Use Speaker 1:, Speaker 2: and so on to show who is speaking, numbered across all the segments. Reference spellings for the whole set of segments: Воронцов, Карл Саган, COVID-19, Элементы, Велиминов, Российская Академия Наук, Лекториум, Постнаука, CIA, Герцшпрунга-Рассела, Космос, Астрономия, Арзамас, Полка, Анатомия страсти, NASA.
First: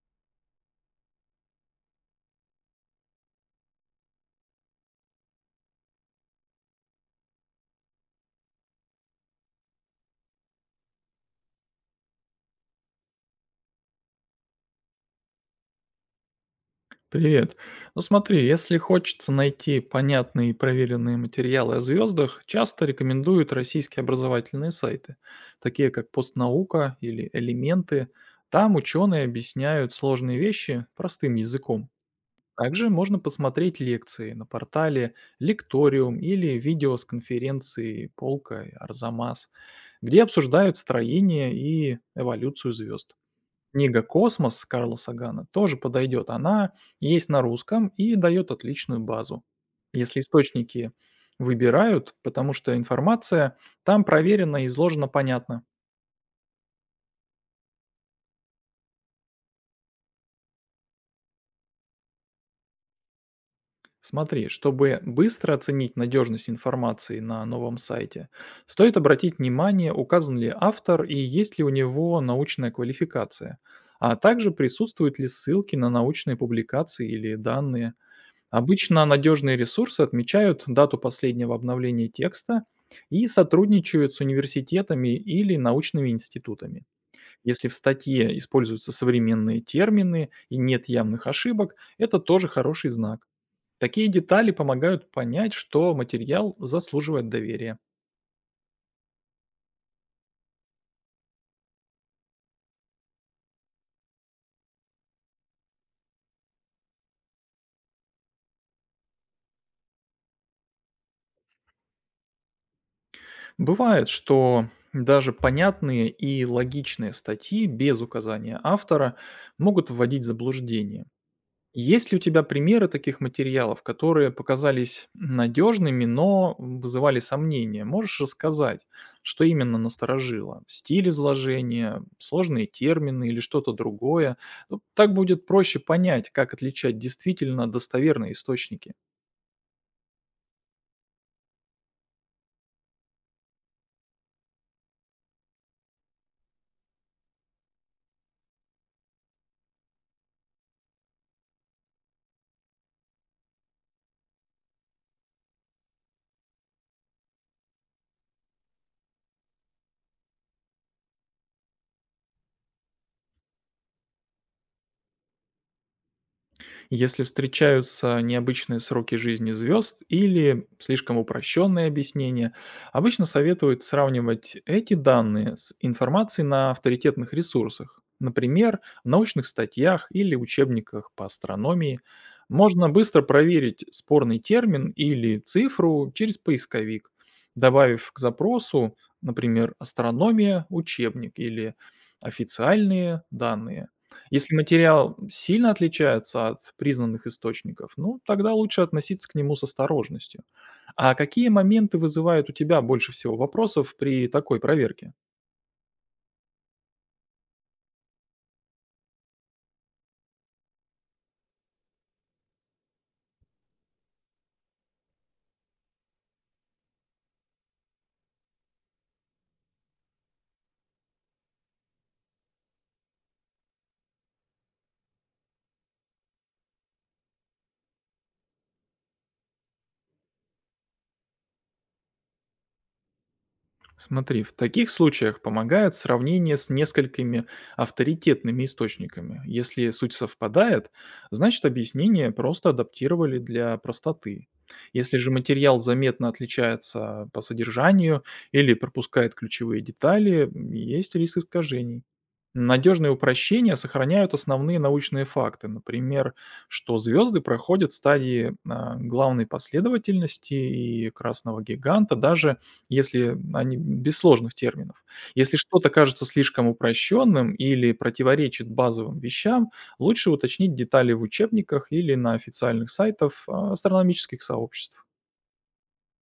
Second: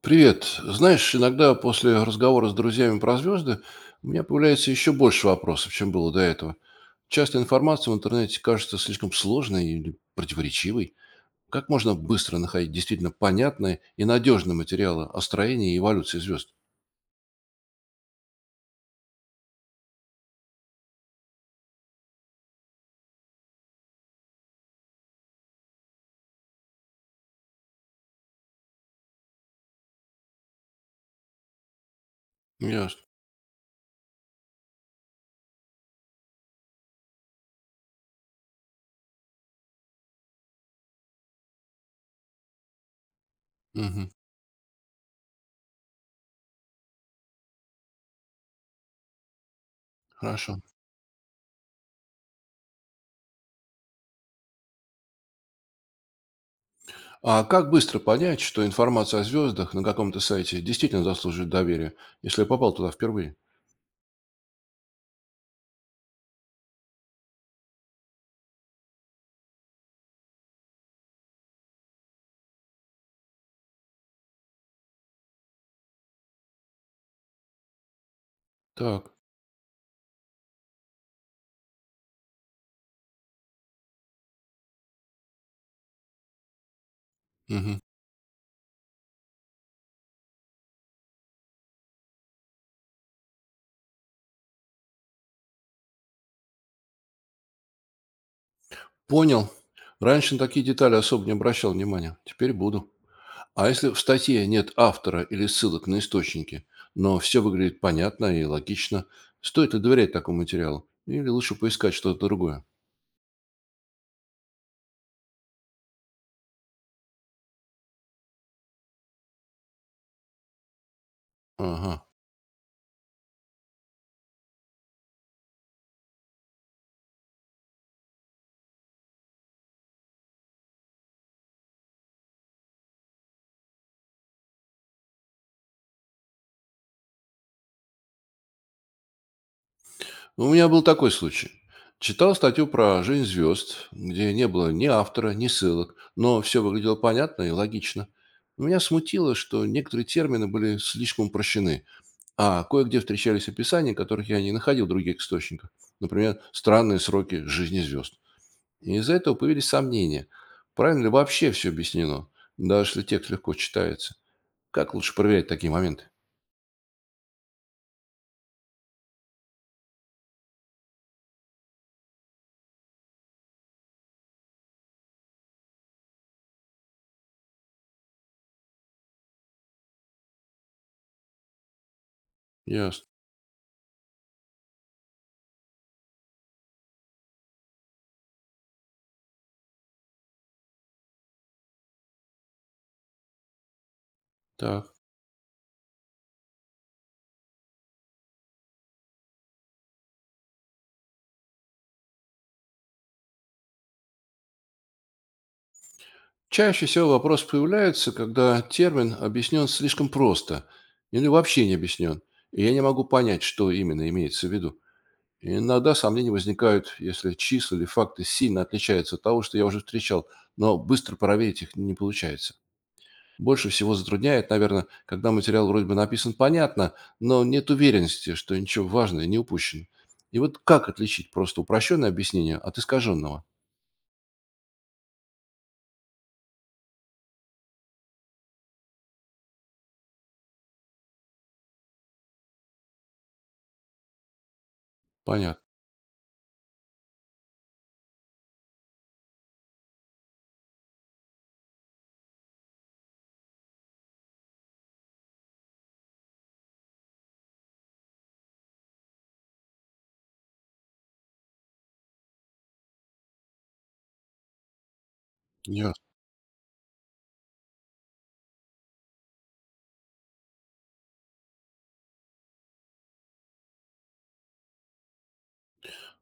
Speaker 1: Привет. Знаешь, иногда после разговора с друзьями про звезды у меня появляется еще больше вопросов, чем было до этого. Часто информация в интернете кажется слишком сложной или противоречивой. Как можно быстро находить действительно понятные и надежные материалы о строении и эволюции звезд?
Speaker 2: Привет. Ну смотри, если хочется найти понятные и проверенные материалы о звездах, часто рекомендуют российские образовательные сайты, такие как «Постнаука» или «Элементы». Там ученые объясняют сложные вещи простым языком. Также
Speaker 1: Ясно.
Speaker 2: можно посмотреть лекции на портале «Лекториум» или видео с конференции «Полка» и «Арзамас», где обсуждают строение и эволюцию звезд. Книга
Speaker 1: Мгм.
Speaker 2: "Космос" Карла Сагана тоже подойдет. Она есть на русском и дает отличную базу. Если
Speaker 1: Хорошо.
Speaker 2: источники выбирают, потому что информация там проверена и изложена понятно.
Speaker 1: А как быстро понять, что информация о звездах на каком-то сайте действительно заслуживает доверия, если я попал туда впервые?
Speaker 2: Смотри, чтобы быстро оценить надежность информации на новом сайте, стоит обратить внимание, указан ли автор и есть ли у него научная квалификация, а также присутствуют ли ссылки на научные публикации или данные. Обычно
Speaker 1: Так.
Speaker 2: надежные ресурсы отмечают дату последнего обновления текста и сотрудничают с университетами или научными институтами. Если в
Speaker 1: Мгм.
Speaker 2: статье используются современные термины и нет явных ошибок, это тоже хороший знак. Такие детали помогают понять, что материал заслуживает доверия.
Speaker 1: Понял. Раньше на такие детали особо не обращал внимания. Теперь буду. А если в статье нет автора или ссылок на источники, но все выглядит понятно и логично, стоит ли доверять такому материалу? Или лучше поискать что-то другое?
Speaker 2: Бывает, что даже понятные и логичные статьи без указания автора могут вводить в заблуждение.
Speaker 1: Ага.
Speaker 2: Есть ли у тебя примеры таких материалов, которые показались надежными, но вызывали сомнения? Можешь рассказать, что именно насторожило? Стиль изложения, сложные термины или что-то другое? Ну, Так будет проще понять, как отличать действительно достоверные источники.
Speaker 1: У меня был такой случай. Читал статью про жизнь звезд, где не было ни автора, ни ссылок, но все выглядело понятно и логично. Меня смутило, что некоторые термины были слишком упрощены, а кое-где встречались описания, которых я не находил в других источниках. Например, странные сроки жизни звезд. И из-за этого появились сомнения, правильно ли вообще все объяснено, даже если текст легко читается. Как лучше проверять такие моменты?
Speaker 2: Если встречаются необычные сроки жизни звезд или слишком упрощенные объяснения, обычно советуют сравнивать эти данные с информацией на авторитетных ресурсах, например, в научных статьях или учебниках по астрономии. Можно
Speaker 1: Ясно.
Speaker 2: быстро проверить спорный термин или цифру через поисковик, добавив к запросу, например, астрономия, учебник или официальные данные. Если
Speaker 1: Так.
Speaker 2: материал сильно отличается от признанных источников, тогда лучше относиться к нему с осторожностью. А какие моменты вызывают у тебя больше всего вопросов при такой проверке?
Speaker 1: Чаще всего вопрос появляется, когда термин объяснен слишком просто или вообще не объяснен, и я не могу понять, что именно имеется в виду. И иногда сомнения возникают, если числа или факты сильно отличаются от того, что я уже встречал, но быстро проверить их не получается. Больше всего затрудняет, наверное, когда материал вроде бы написан понятно, но нет уверенности, что ничего важного не упущено. И вот как отличить просто упрощенное объяснение от искаженного?
Speaker 2: Смотри, в таких случаях помогает сравнение с несколькими авторитетными источниками. Если суть совпадает, значит объяснение просто адаптировали для простоты. Если же
Speaker 1: Понятно.
Speaker 2: материал заметно отличается по содержанию или пропускает ключевые детали, есть риск искажений. Надежные упрощения сохраняют основные научные факты, например, что звезды проходят стадии главной последовательности и красного гиганта, даже если они без сложных терминов. Если что-то
Speaker 1: Ясно.
Speaker 2: кажется слишком упрощенным или противоречит базовым вещам, лучше уточнить детали в учебниках или на официальных сайтах астрономических сообществ.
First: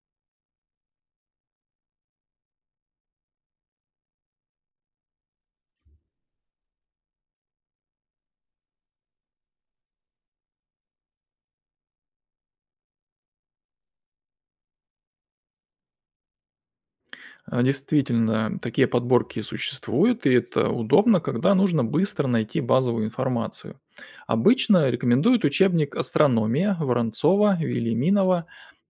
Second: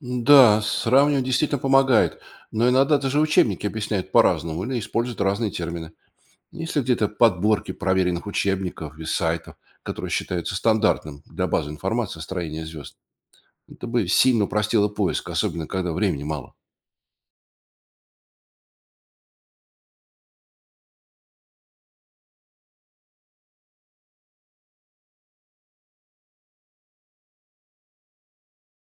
Speaker 1: Да, сравнивать действительно помогает, но иногда даже учебники объясняют по-разному или используют разные термины. Есть ли где-то подборки проверенных учебников и сайтов, которые считаются стандартным для базы информации о строении звезд? Это бы сильно упростило поиск, особенно когда времени мало.
Speaker 2: Действительно, такие подборки существуют, и это удобно, когда нужно быстро найти базовую информацию. Обычно рекомендуют учебник «Астрономия» Воронцова, Велиминова,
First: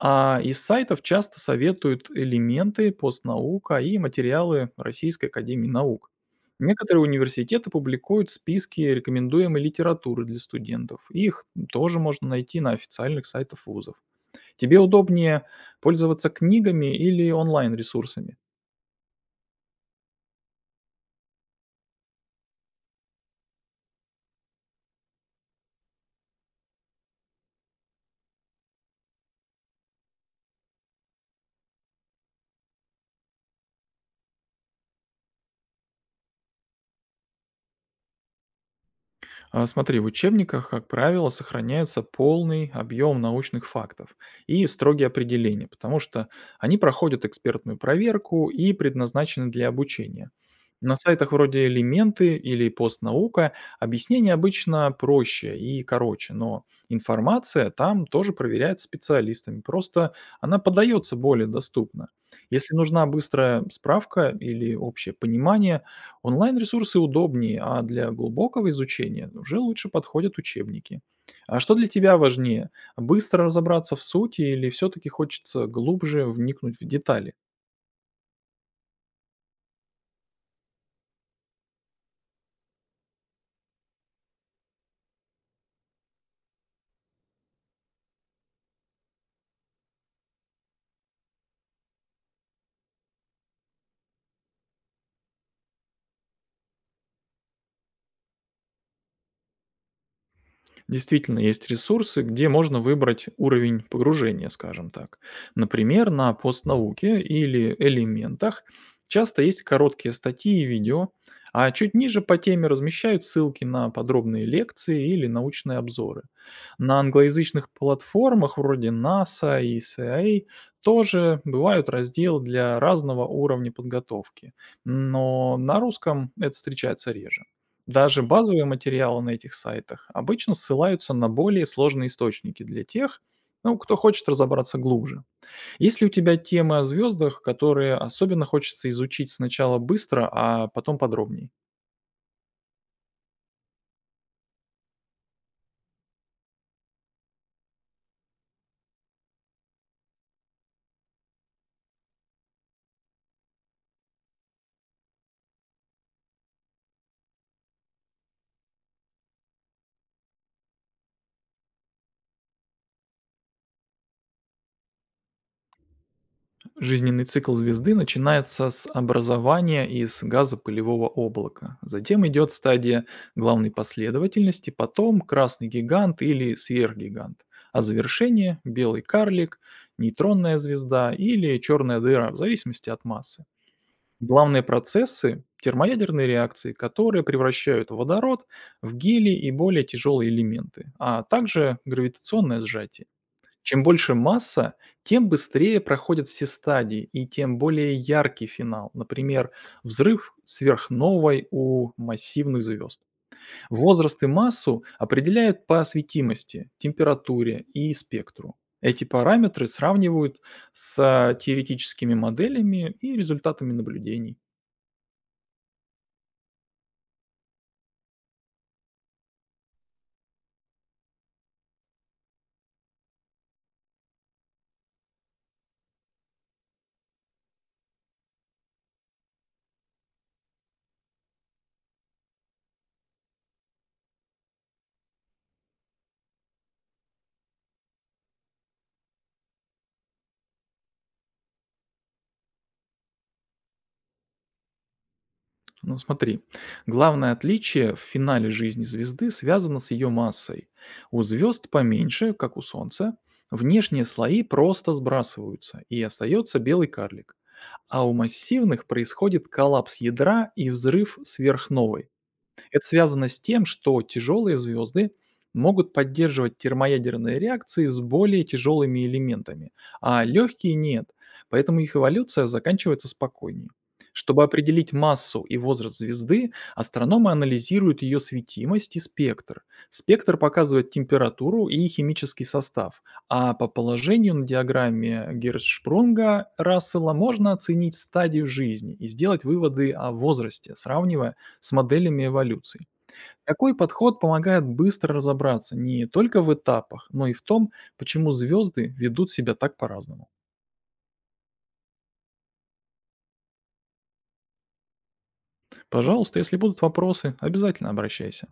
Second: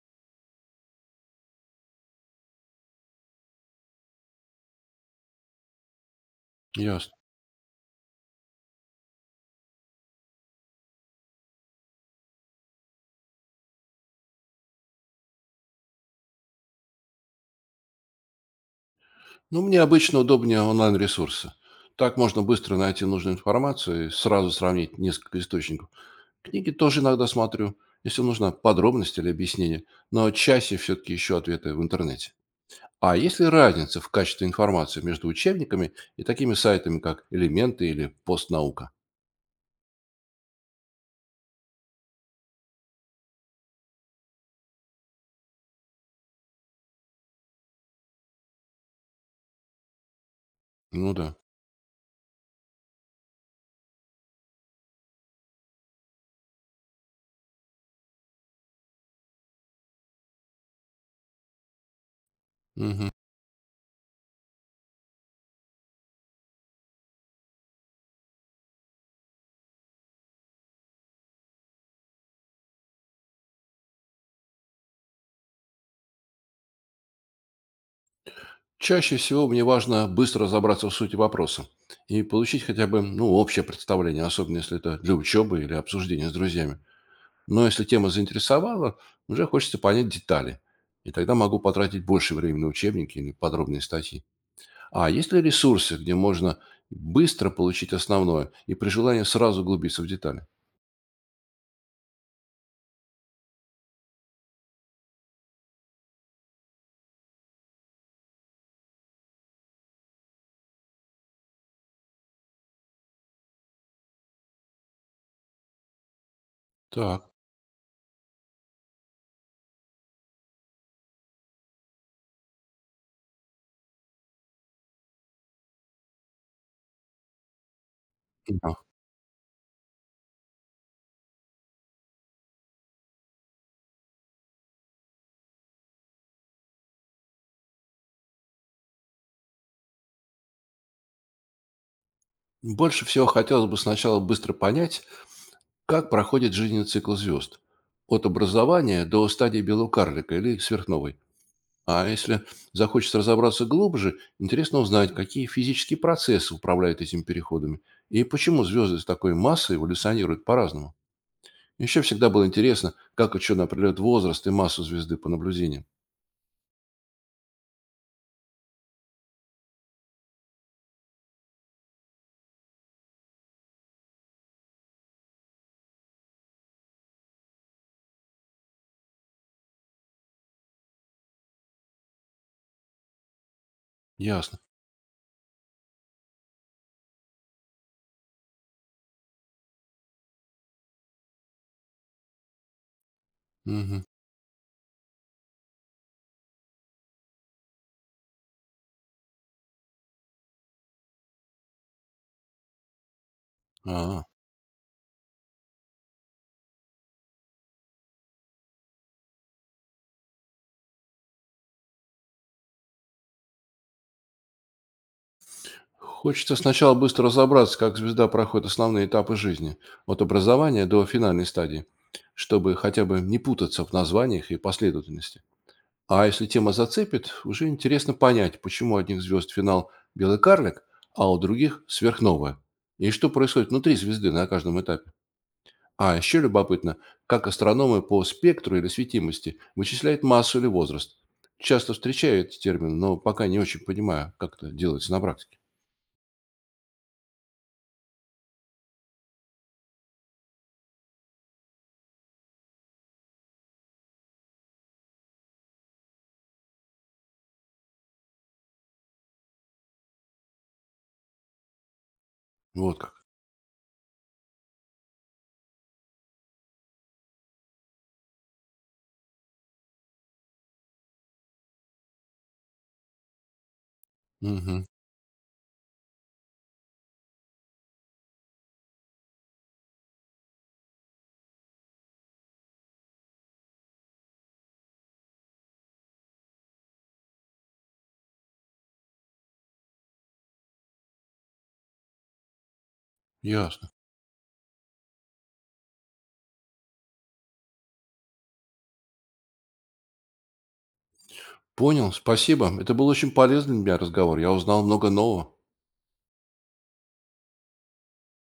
Speaker 2: а из сайтов часто советуют элементы, постнаука и материалы Российской Академии Наук. Некоторые
Speaker 1: Ясно.
Speaker 2: университеты публикуют списки рекомендуемой литературы для студентов. Их тоже можно найти на официальных сайтах вузов. Тебе удобнее пользоваться книгами или онлайн-ресурсами?
Speaker 1: Ну, мне обычно удобнее онлайн-ресурсы. Так можно быстро найти нужную информацию и сразу сравнить несколько источников. Книги тоже иногда смотрю, если нужна подробность или объяснение, но чаще все-таки ищу ответы в интернете. А есть ли разница в качестве информации между учебниками и такими сайтами, как «Элементы» или «Постнаука»?
Speaker 2: Смотри, в учебниках, как правило, сохраняется полный объем научных фактов и строгие определения, потому что они проходят экспертную проверку и предназначены для обучения. На
Speaker 1: Ну
Speaker 2: сайтах
Speaker 1: да.
Speaker 2: вроде «Элементы» или «Постнаука» объяснение обычно проще и короче, но информация там тоже проверяется специалистами, просто она подается более доступно. Если нужна
Speaker 1: Мгм.
Speaker 2: быстрая справка или общее понимание, онлайн-ресурсы удобнее, а для глубокого изучения уже лучше подходят учебники. А что для тебя важнее? Быстро разобраться в сути или все-таки хочется глубже вникнуть в детали?
Speaker 1: Чаще всего мне важно быстро разобраться в сути вопроса и получить хотя бы общее представление, особенно если это для учебы или обсуждения с друзьями. Но если тема заинтересовала, уже хочется понять детали. И тогда могу потратить больше времени на учебники или подробные статьи. А есть ли ресурсы, где можно быстро получить основное и при желании сразу углубиться в детали?
Speaker 2: Действительно, есть ресурсы, где можно выбрать уровень погружения, скажем так. Например, на постнауке или элементах часто есть короткие статьи и видео, а чуть ниже по теме размещают ссылки на подробные лекции или научные обзоры. На
Speaker 1: Так.
Speaker 2: англоязычных платформах вроде NASA и CIA тоже бывают разделы для разного уровня подготовки, но на русском это встречается реже. Даже базовые
Speaker 1: Да.
Speaker 2: материалы на этих сайтах обычно ссылаются на более сложные источники для тех, ну, кто хочет разобраться глубже. Если у тебя темы о звездах, которые особенно хочется изучить сначала быстро, а потом подробнее?
Speaker 1: Больше всего хотелось бы сначала быстро понять, как проходит жизненный цикл звезд. От образования до стадии белого карлика или сверхновой. А если захочется разобраться глубже, интересно узнать, какие физические процессы управляют этими переходами и почему звезды с такой массой эволюционируют по-разному. Еще всегда было интересно, как ученые определяют возраст и массу звезды по наблюдениям.
Speaker 2: Жизненный цикл звезды начинается с образования из газа пылевого облака. Затем идет стадия главной последовательности, потом красный гигант или сверхгигант. А завершение – белый карлик, нейтронная звезда или черная дыра, в зависимости от массы.
Speaker 1: Ясно.
Speaker 2: Главные процессы – термоядерные реакции, которые превращают водород в гелий и более тяжелые элементы, а также гравитационное сжатие. Чем
Speaker 1: Мгм.
Speaker 2: больше масса, тем быстрее проходят все стадии и тем более яркий финал, например, взрыв сверхновой у массивных звезд. Возраст
Speaker 1: А,
Speaker 2: и массу определяют по осветимости, температуре и спектру. Эти параметры сравнивают с теоретическими моделями и результатами наблюдений.
Speaker 1: Хочется сначала быстро разобраться, как звезда проходит основные этапы жизни, от образования до финальной стадии, чтобы хотя бы не путаться в названиях и последовательности. А если тема зацепит, уже интересно понять, почему у одних звезд финал белый карлик, а у других сверхновая. И что происходит внутри звезды на каждом этапе. А еще любопытно, как астрономы по спектру или светимости вычисляют массу или возраст. Часто встречаю этот термин, но пока не очень понимаю, как это делается на практике.
Speaker 2: Ну, смотри, главное отличие в финале жизни звезды связано с ее массой. У звезд поменьше, как у Солнца, внешние слои просто сбрасываются, и остается белый карлик. А у массивных происходит коллапс ядра и взрыв сверхновой. Это
Speaker 1: Вот как.
Speaker 2: связано с тем, что тяжелые звезды могут поддерживать термоядерные реакции с более тяжелыми элементами, а легкие нет, поэтому их эволюция заканчивается спокойнее. Чтобы
Speaker 1: Мгм.
Speaker 2: определить массу и возраст звезды, астрономы анализируют ее светимость и спектр. Спектр показывает температуру и химический состав, а по положению на диаграмме Герцшпрунга-Рассела можно оценить стадию жизни и сделать выводы о возрасте, сравнивая с моделями эволюции. Такой
Speaker 1: Ясно.
Speaker 2: подход помогает быстро разобраться не только в этапах, но и в том, почему звезды ведут себя так по-разному.
Speaker 1: Понял, спасибо. Это был очень полезный для меня разговор. Я узнал много нового.
Speaker 2: Пожалуйста, если будут вопросы, обязательно обращайся.